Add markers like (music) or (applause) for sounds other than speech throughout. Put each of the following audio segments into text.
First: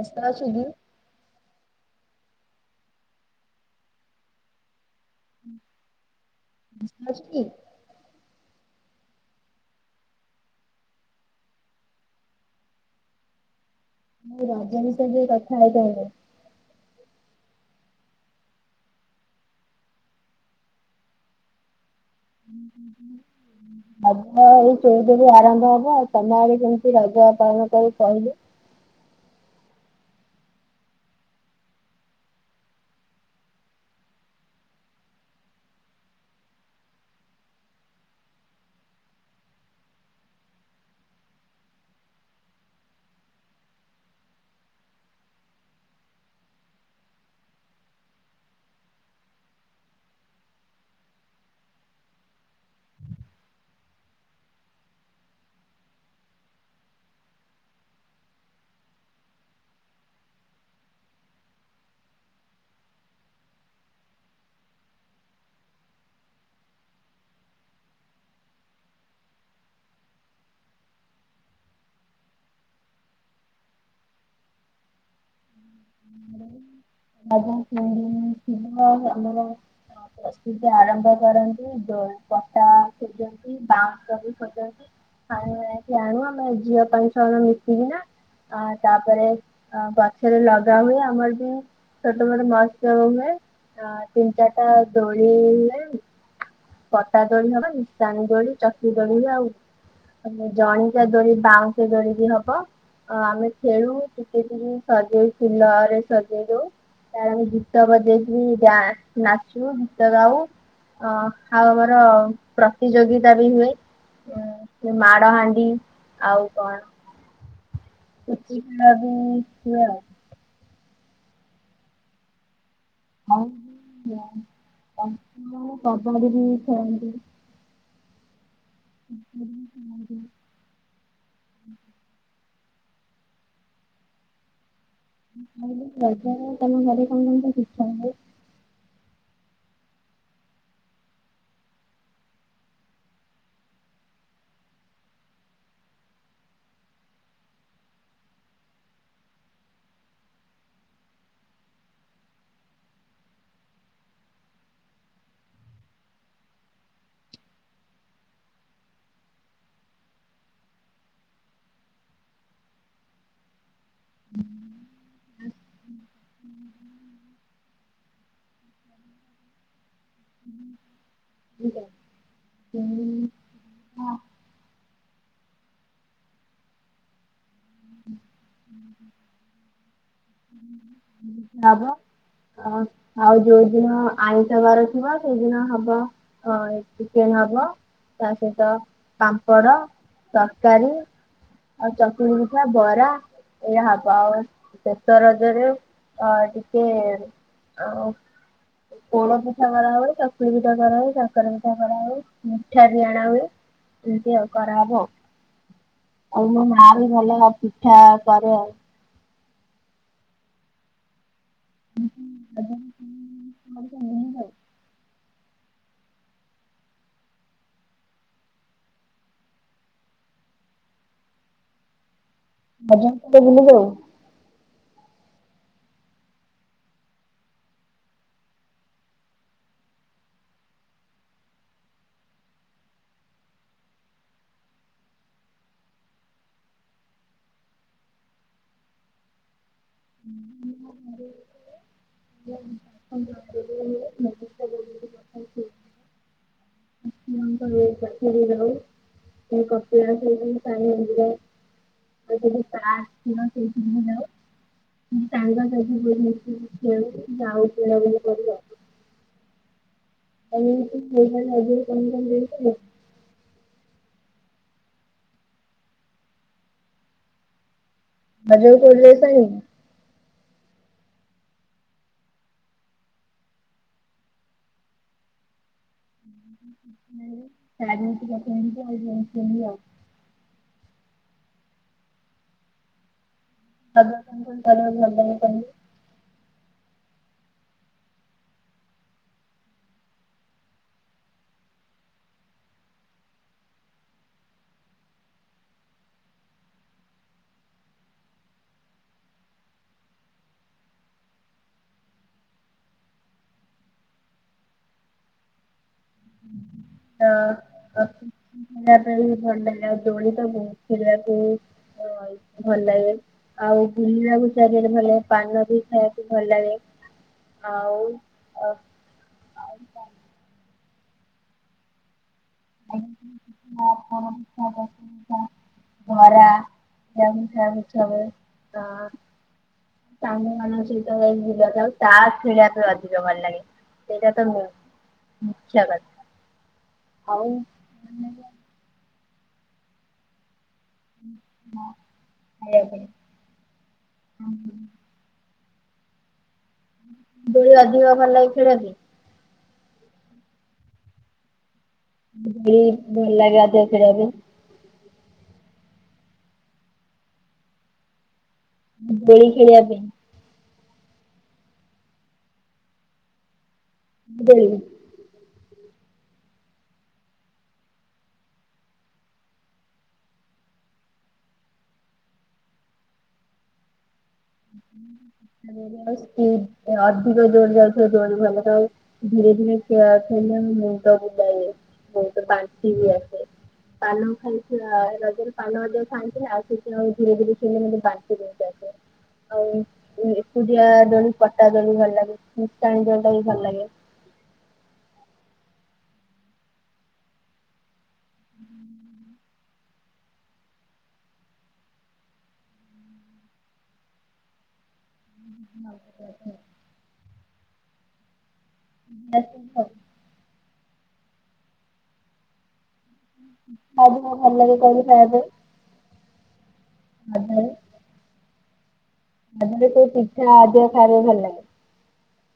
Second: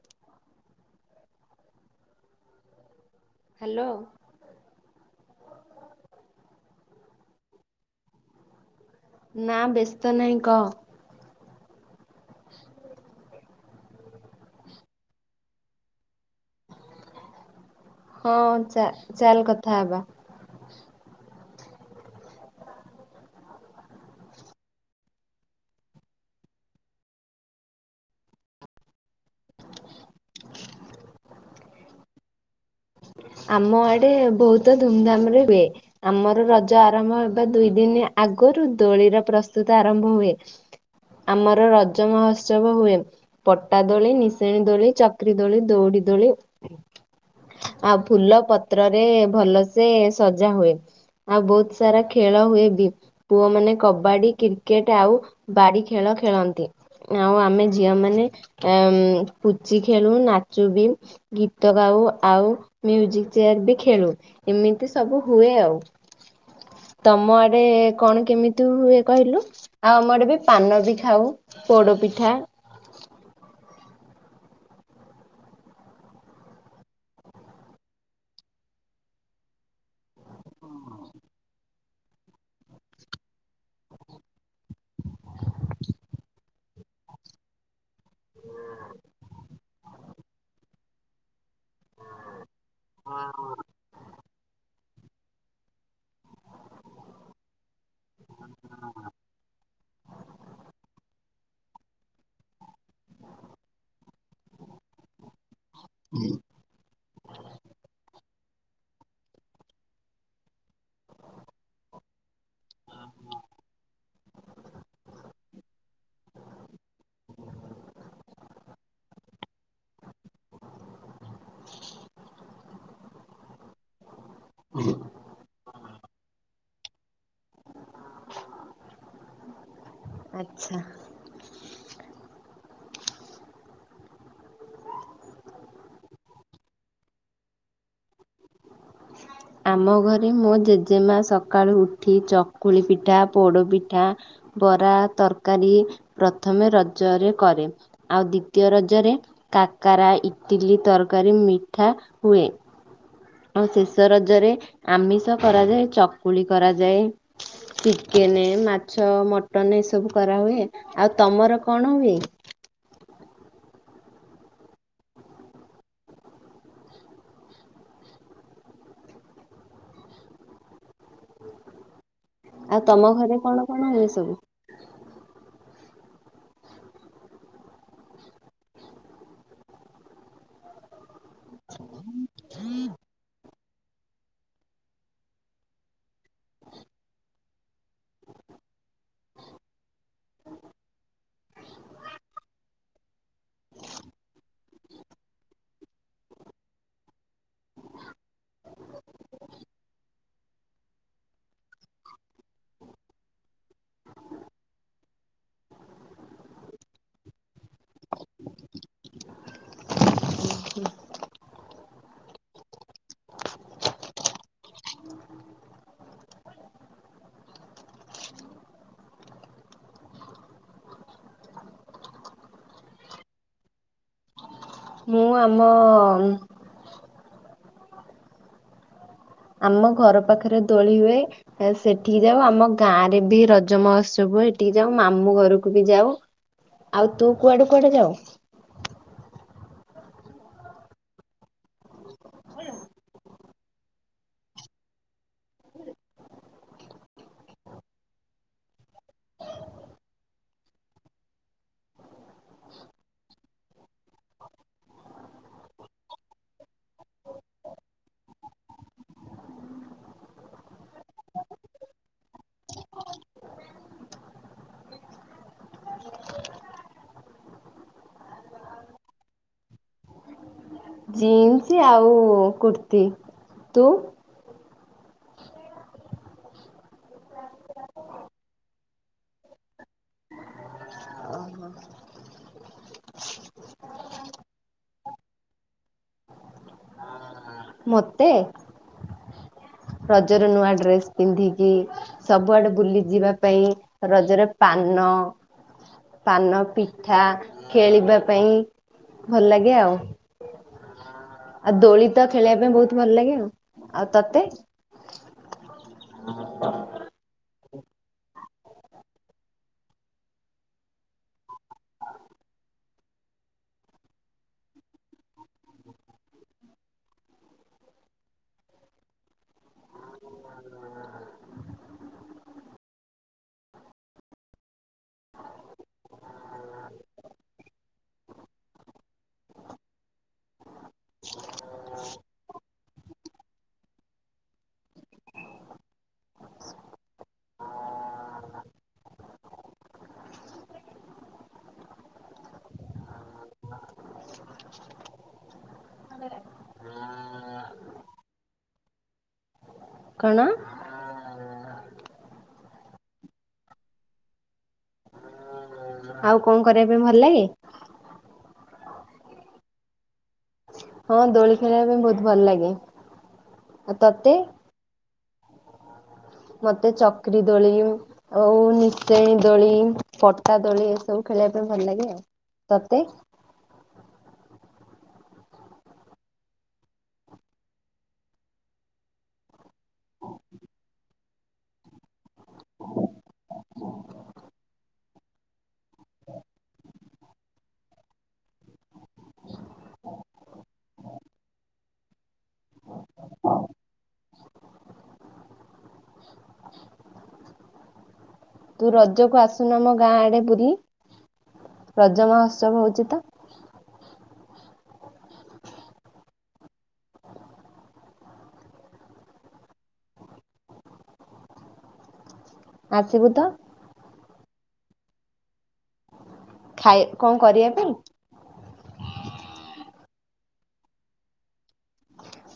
ବ୍ୟସ୍ତ ରେ ଅଛୁ କି? ହ୍ୟାଲୋ। ବ୍ୟସ୍ତ ଅଛୁ କି? ନା ବ୍ୟସ୍ତ ନାହିଁ କହ। ଏ ରଜ ବିଷୟ ରେ ଟିକେ କଥା ହେଇଥାନ୍ତେ। ହଁ ଚା ଚାଲ କଥା ହବା। (unintelligible) ରଜ ଏଇ ଚଉଦରୁ ଆରମ୍ଭ ହବ ଆଉ ତମେ ଆଡେ ଯେମିତି ରଜ ପାଳନ କରି କହିଲୁ। ଆମ ଆଡେ ବହୁତ ଧୁମଧାମ ରେ ହୁଏ। ଆମର ରଜ ଆରମ୍ଭ ଅବା ଦୁଇ ଦିନି ଆଗରୁ ଦୋଳିର ପ୍ରସ୍ତୁତ ଆରମ୍ଭ ହୁଏ। ଆମର ରଜ ମହୋତ୍ସବ ହୁଏ। ପଟା ଦୋଳି ନିସେଣି ଦୋଳି ଚକ୍ରୀ ଦୋଳି ଦୌଡ଼ି ଦୋଳି ଆ ଫୁଲ ପତ୍ରରେ ଭଲ ସେ ସଜା ହୁଏ। ଆଉ ବହୁତ ସାରା ଖେଳ ହୁଏ ବି ପୁଅମାନେ କବାଡି କ୍ରିକେଟ ଆଉ ବାଡ଼ି ଖେଳ ଖେଳନ୍ତି। ଆଉ ଆମେ ଝିଅ ମାନେ ଅ ଉଁ ପୁଚି ଖେଳୁ ନାଚୁ ବି ଗୀତ ଗାଉ ଆଉ ମ୍ୟୁଜିକ ଚେୟାର ବି ଖେଳୁ ଏମିତି ସବୁ ହୁଏ ଆଉ। ତମ ଆଡେ କଣ କେମିତି ହୁଏ କହିଲୁ? ଆ ଆମଡ ବି ପାନ ବି ଖାଉ ପୋଡ ପିଠା (inaudible) (unintelligible) (unintelligible) ପ୍ରସ୍ତୁତି ଆରମ୍ଭ କରନ୍ତୁ ଦ ପଟା ଖୋଜନ୍ତି ବାଁ ଶ ବି ଖୋଜନ୍ତି ଆ ଏଥି ଆଣୁ ଆମେ ଝିଅ ପାଇଁ ସ ମିଶିକିନା ଆ ତାପରେ ଅ ଗଛରେ ଲଗା ହୁଏ ଆମର ବି ଛୋଟ ମୋଟ ମହତ୍ସବ ହୁଏ ଆ ତିନି ଚାରିଟା ଦୋଳି ହୁଏ କଟା ଦୋଳି ହବ ନିଶାଣି ଦୋଳି ଚକି ଦୋଳି ବି ଆଉ ମାନେ ଜଣିକିଆ ଦୋଳି ବାଉଁଶ ଦୋଳି ବି ହବ। ଆ ଆମେ ଖେଳୁ ଟିକେ ଟିକେ ସଜେଇ ଫୁଲରେ ସଜେଇ ଦଉ। ତାପରେ ଗୀତ ବଜେଇକି ଡ୍ୟାସ୍ ନାଚୁ ଗୀତ ଗାଉ। ଅଁ ଆଉ ଆମର ପ୍ରତିଯୋଗିତା ବି ହୁଏ। ହୁଁ ଉ ମାଡ଼ ହାଣ୍ଡି ଆଉ କଣ? (unintelligible) ଆଉ (inaudible) କବାଡି ବି ଖେଳନ୍ତି। (inaudible) ଆଛା। (unintelligible) ତମ ଘରେ କଣ କରିବାକୁ ଇଚ୍ଛା ହୁଏ? ଆମ ଘରେ ମୋ ଜେଜେମା ସକାଳୁ ଉଠି ଚକୁଳି ପିଠା ପୋଡ ପିଠା ବରା ତରକାରୀ ପ୍ରଥମେ ରଜରେ କରେ। ଆଉ ଦ୍ୱିତୀୟ ରଜରେ କାକରା ଇଟିଲି ତରକାରୀ ମିଠା ହୁଁଏ। ଆଉ ଶେଷ ରଜରେ ଆମିଷ କରାଯାଏ ଚକୁଳି କରାଯାଏ। ଚିକେନେ ମାଛ ମଟନ ଏ ସବୁ କରାହୁଏ ଆଉ ତମର କଣ ହୁଏ? (inaudible) ଆଉ ତମ ଘରେ କଣ କଣ ହୁଏ ସବୁ? (unintelligible) ହୁଁ (unintelligible) ଆ ଆଉ ଯୋଉଦିନ ହ ଆଇଁଷ ବାର ଥିବ ସେଇଦିନ ହବ ଅଁ ଚିକେନ ଅବ। ତା ସହିତ ପାମ୍ପଡ ତରକାରୀ। ଆଉ ଚକୁଳି ପିଠା ବରା। ଏଇଆ ହବ ଆଉ ଶେଷ ରଜରେ ଅଁ ଟିକେ ଆଉ ପୋଡ ପିଠା କରା ହୁଏ ଚକୁଳି ପିଠା କରା ହୁଏ କାକରା ପିଠା କରା ହୁଏ। ମିଠା ବି ଆଣା ହୁଏ ଏମିତି ଆଉ କରାହବ। ଆଉ ମୋ ମା ବି, ଭଲ ପିଠା କରେ ଆଉ। ହୁଁ। (unintelligible) ରଜରେ କୁଆଡ଼େ ବୁଲିଯାଉ? ମୁଁ, ଆମ ଅ ଆମ ଘର ପାଖରେ ଦୋଳି ହୁଏ। ଆଉ ସେଠିକି ଯାଉ, ଆମ ଗାଁ ରେ ବି ରଜ ମହୋତ୍ସବ ହୁଏ, ହେଠିକି ଯାଉ, ମାମୁଁ ଘରକୁ ବି ଯାଉ। ଆଉ ତୁ କୁଆଡେ କୁଆଡେ ଯାଉ? ଘରେ ଯାଉ, ସନ୍ଧ୍ୟାବେଳେ ସିଏ ଯୋଉଠି ହଏ। ସେଇ କପିଳାସ ଯୋଉ ସା ସାଇ ମନ୍ଦିର ସେ ଆସିିବ, ସେଇ ତିନି ଦିନରେ। ଜଣେ ଭାଇ ଙ୍କୁ ଦେଇନଥିଲି। ଖେଳଛୁଟି ନା, ଆଉ ବୁଲା ବୁଲି କରିବ? ତୋ ପୁଅ ପାଇଁ ରଜରେ କଣ କଣ ଦୋଳି କଲୁ? ରଜରେ ଦୋଳି ବେବସ୍ଥା ହେଇନି। ଖୁସି ଆଉ କୁର୍ତ୍ତି, ତୁ? କିଛି ନାଇଁମ, ଶାଢ଼ୀ ଦି ଟା କିଣିଛି, ଆଉ ଡ୍ରେସ୍ କିଣିନି ଆଉ ରଜ ଖର୍ଚ୍ଚ, ଚାରି ହଜାର ଟଙ୍କା କଲି। ମୋତେ ରଜ ର ନୂଆ ଡ୍ରେସ ପିନ୍ଧିକି ସବୁଆଡେ ବୁଲି ଯିବା ପାଇଁ, ରଜରେ ପାନ ପାନ ପିଠା, ଖେଳିବା ପାଇଁ ଭଲ ଲାଗେ ଆଉ। ଆଉ ଦୋଳି ତ ଖେଳିବା ପାଇଁ ବହୁତ ଭଲ ଲାଗେ ଆଉ, ଆଉ ତତେ? (unintelligible) (unintelligible) ଖାଇବା ପାଇଁ ବି ଥଣ୍ଡା ହେ, ଆଉ ଦୋଳି ତ ବହୁତ ଖେଳିବାକୁ, ହଁ ଭଲ ଲାଗେ, ଆଉ ବୁଲିବାକୁ ଚାରିଆଡେ ଭଲ ଲାଗେ, ପାନ ବି ଖାଇବାକୁ ଭଲ ଲାଗେ। ଆଉ ଅ (unintelligible) ବରା, ପିଠା ମିଠା (unintelligible) ସାଙ୍ଗ ମାନଙ୍କ ସହିତ ବୁଲିଆ ଯାଉ, ତାସ୍ ଖେଳିବାକୁ ଅଧିକ ଭଲ ଲାଗେ, ସେଇଟା ତ ମୁ ମୁଖ୍ୟ କଥା। ଆଉ ହଁ, ଖାଇଆ ପାଇଁ, ହଁ ହଁ। ଆଲାରାମ (unintelligible) ଦୋଳି ଅଧିକ ଭଲ ଲାଗେ, ଖେଳିବା ପାଇଁ? କଣ? ଦୋଳି ଭଲଲାଗେ ଅଧିକ ଖେଳିବା ପାଇଁ। ଆଉ କଣ କରିବା ପାଇଁ ଭଲ ଲାଗେ? ଦୋଳି ଖେଳିବା ପାଇଁ ହଁ ଦୋଳି ଖେଳିବା ପାଇଁ ବହୁତ ଭଲ ଲାଗେ, ଆ ତତେ? ମତେ ଚକରି ଦୋଳି। ଆଉ ନିଶ୍ଚେଇ ଦୋଳି ପଟା ଦୋଳି ଏସବୁ ଖେଳିବା ପାଇଁ ଭଲ ଲାଗେ ଆଉ। ତତେ? ଅଧିକ ଜୋର ଯାଉଥିବ ଦୋଳି ଭଲ (unintelligible) ଧୀରେ ଧୀରେ ଖେଳିଲେ ମୁଣ୍ଡ ବୁଲାଏ ମୁଣ୍ଡଟ ବାନ୍ତି ବ ଆସେ। ପାନ ଖାଇଥିବା ରଜରେ ପାନ ଅଧିକ ଖାଆନ୍ତି ନା ଆଉ ସେଥିଉ ଧୀରେ ଧୀରେ ସେ ମାନେ ବାନ୍ତି ଯେମତି ଆସେ। ଆଉ ଏକୁଟିଆ ଦୋଳି ପଟା ଦୋଳି ଭଲ ଲାଗେ, (unintelligible) ଦୋଳିଟା ବି ଭଲ ଲାଗେ। ତୁ ରଜକୁ ଆସୁନୁ ଆମ ଗାଁ ଆଡେ ବୁଲି ରଜ ମହୋତ୍ସବ ହଉଛି ତ। (unintelligible) (unintelligible) ଆସିବୁ ତ। (unintelligible) ଭଲ ଲାଗେ କହିଲୁ ଖାଇବା ପାଇଁ? ଖାଇ କଁ କରିବା ପାଇଁ। (unintelligible) ପିଠା ଅଧିକ ଖାଇବା ପାଇଁ ଭଲ ଲାଗେ?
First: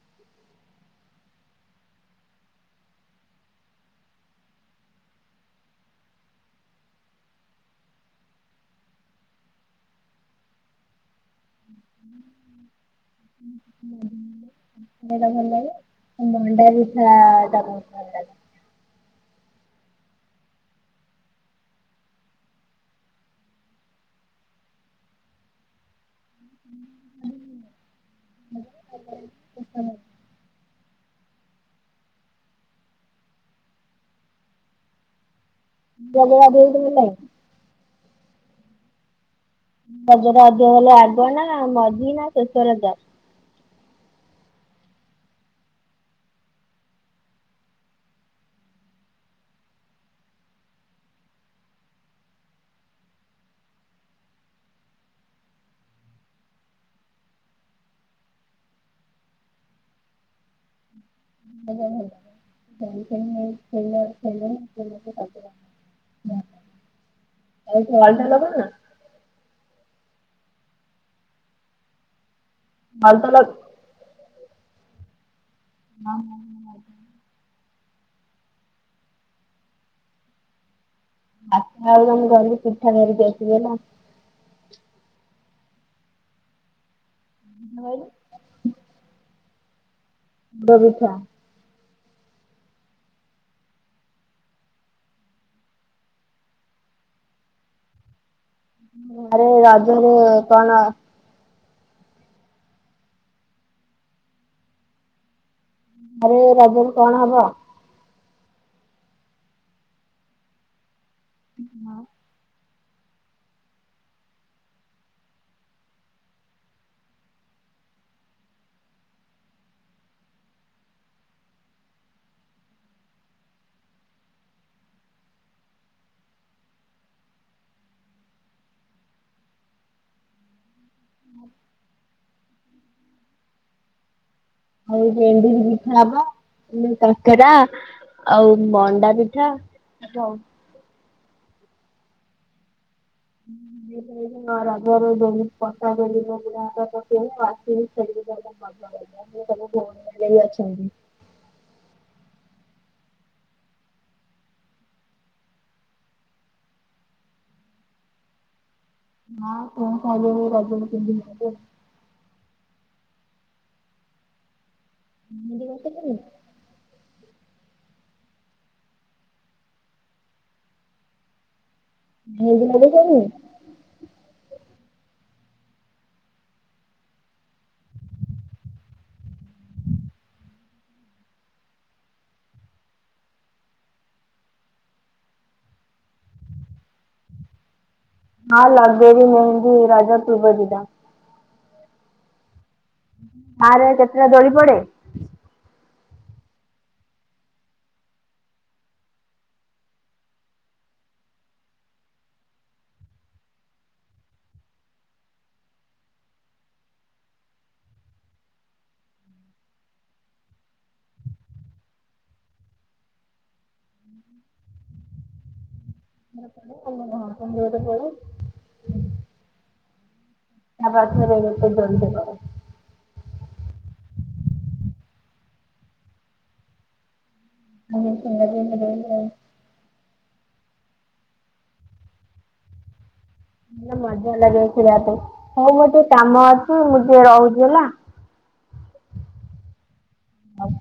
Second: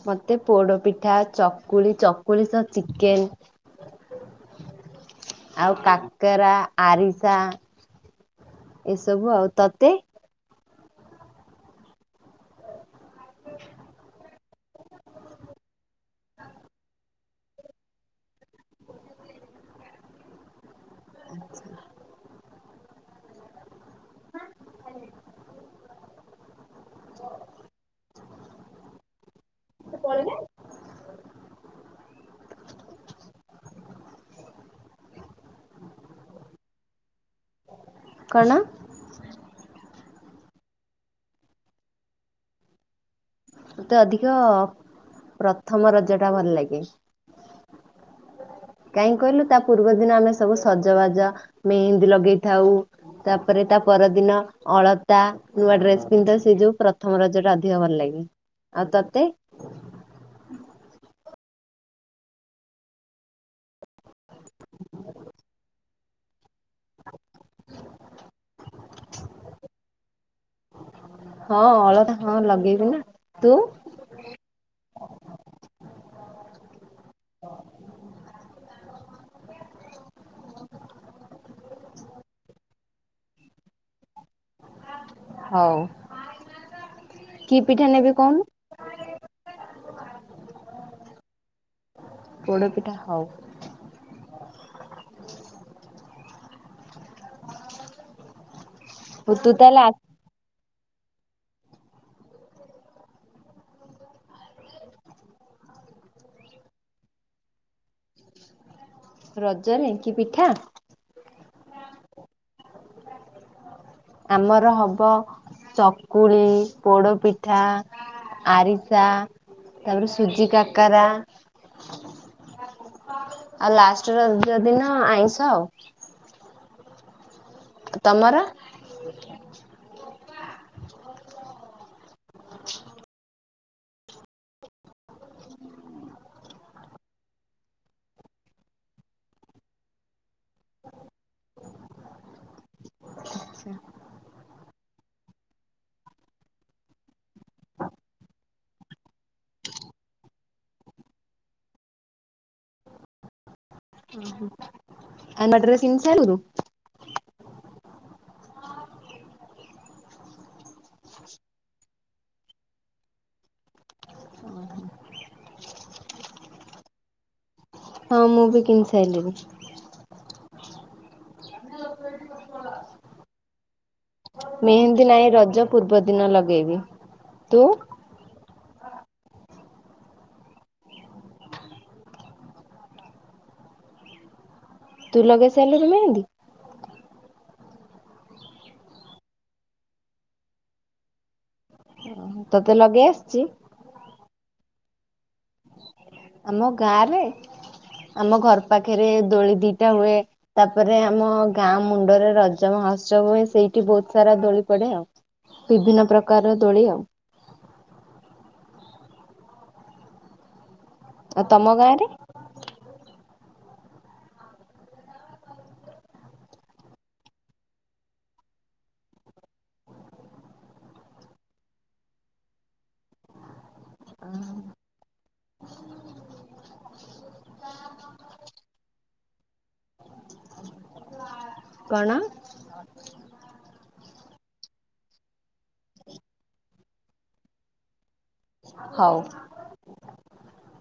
ମତେ ପୋଡ ପିଠା, ଚକୁଳି ଚକୁଳି ସହ ଚିକେନ। ଆଉ କାକେରା ଆରିସା ଏସବୁ ଆଉ, ତତେ? (unintelligible) ଟା ଭଲ ଲାଗେ, ମଣ୍ଡା ପିଠା ଟା ବହୁତ ଭଲ ଲାଗେ। (unintelligible) (unintelligible) ପଳେ ନାଇ। ରଜ ଗାଧୁଆ ବି ତମର ନାଇଁ। କଣ? ରଜ ଟା ଅଧିକ ଭଲ ଆଗ ନା ମଝି ନା ଶେଷ ରଜ। ମତେ ଅଧିକ ପ୍ରଥମ ରଜ ଟା ଭଲ ଲାଗେ। କାହିଁକି କହିଲୁ ତା ପୂର୍ବ ଦିନ ଆମେ ସବୁ ସଜବାଜା ମେହେନ୍ଦୀ ଲଗେଇଥାଉ। ତାପରେ ତା ପରଦିନ ଅଳତା ନୂଆ ଡ୍ରେସ୍ ପିନ୍ଧ ସେ ଯୋଉ ପ୍ରଥମ ରଜ ଟା ଅଧିକ ଭଲ ଲାଗେ, ଆଉ ତତେ? (unintelligible) ଆତୁ ଅଳତା ଲଗେଇବନା। ହଁ ଅଳତା ହଁ ଲଗେଇବି। ନା ଭଲ ତ ଲା ତୁ (unintelligible) (unintelligible) (unintelligible) ଆମେ ଗଲୁ ପିଠା ଧରିକି ଆସିବୁ ହେଲା। ହଉ, କି ପିଠା ନେବେ କହୁନୁ? (unintelligible) ପୋଡ଼ ପିଠା। ପୋଡ଼ ପିଠା ହଉ। ହଉ ଆରେ ତୁ ତାହେଲେ ରଜ ରେ କଣ? ଆରେ ଏ ରଜ ରେ କଣ ହବ। ରଜରେ କି ପିଠା? ହଁ। ଆମର ହବ ଚକୁଳି ପୋଡପିଠା। ଆରିସା ତାପରେ ସୁଜି କାକରା। ଆଉ ଲାଷ୍ଟେ ରଜ ଦିନ ଆଇଁଷ ଆଉ। ତମର? (unintelligible) ଆଉ ଏଡିରି ପିଠା ହବ ପୁଣି କାକେରା। ଆଉ ମଣ୍ଡା ପିଠା ହବ। ଆଉ ହୁଁ ହୁଁ ଦେଲୁ ଦେଲୁ। ନା ରଜ ରେ ଦୋଳି ପଟା ଦୋଳି ପକେଇବେ ଆସିନେ ଖେଳିବେ ଛୁଆ ଗୁଡାକ। ଆଜି ଆମର ଵନ୍ଦକରିଵା କଯ୍ୟକମ୍ର କରିଵାର ଅଛନ୍ତି। ଓହ ଭଲ ଡ୍ରେସ୍ କିଣିସାରିଲୁଣି? ହଁ କିଣି ସାରିଲିଣି ରଜ କିଛି ଦିନି ହେବ। କି ଡ୍ରେସ୍ କିଣିଲୁ? ହଁ ମୁଁ ବି କିଣି ସାରିଲିଣି। ହେଇ ଟି ଲାଗୁକରିବେ। ମେହେନ୍ଦୀ ନାହିଁ ରଜ ପୂର୍ବ ଦିନ ଲଗେଇବ ତୁ? ତୁ ଲଗେଇ ସାରିଲୁଣି ମେହେନ୍ଦି? ହଁ ଲଗେଇଵି ମେହେନ୍ଦି ରଜ ପୁର୍ବ ଦିବା। ତତେ ଲଗେଇ ଆସୁଚି? ଆରେ ଏ ଡେବେ୍ ତମର ଦେଳି ପଡେ? ଆମ ଗାଁ ରେ ଆମ ଘର ପାଖରେ ଦୋଳି ଦିଟା ହୁଏ। ତାପରେ ଆମେ ଗାଁ ମୁଣ୍ଡରେ ରଜ ମହୋସ୍ଛବ ସେଇଠି ବହୁତ ସାରା ଦୋଳି ପଡେ ଆଉ। ବିଭିନ୍ନ ପ୍ରକାରର ଦୋଳି ଆଉ। ଆଉ ତମ ଗାଁରେ? ହ (inaudible) (inaudible) ତା ପାଖରେ ଗୋଟେ ଦେଳି ହେବ। ଇଏ ସୁଦର। ହୁଁ ହଁ ହୁଁ। କଣ। ମଜା ଲାଗେ ଖେଳିଵା ପାଇଁ ହଉ ମୋର ଟିକେ କାମ ଅଛି ମୁଁ ଟିକଏ ରହୁଚି ହେଲା। ହଉ। ଆଉ।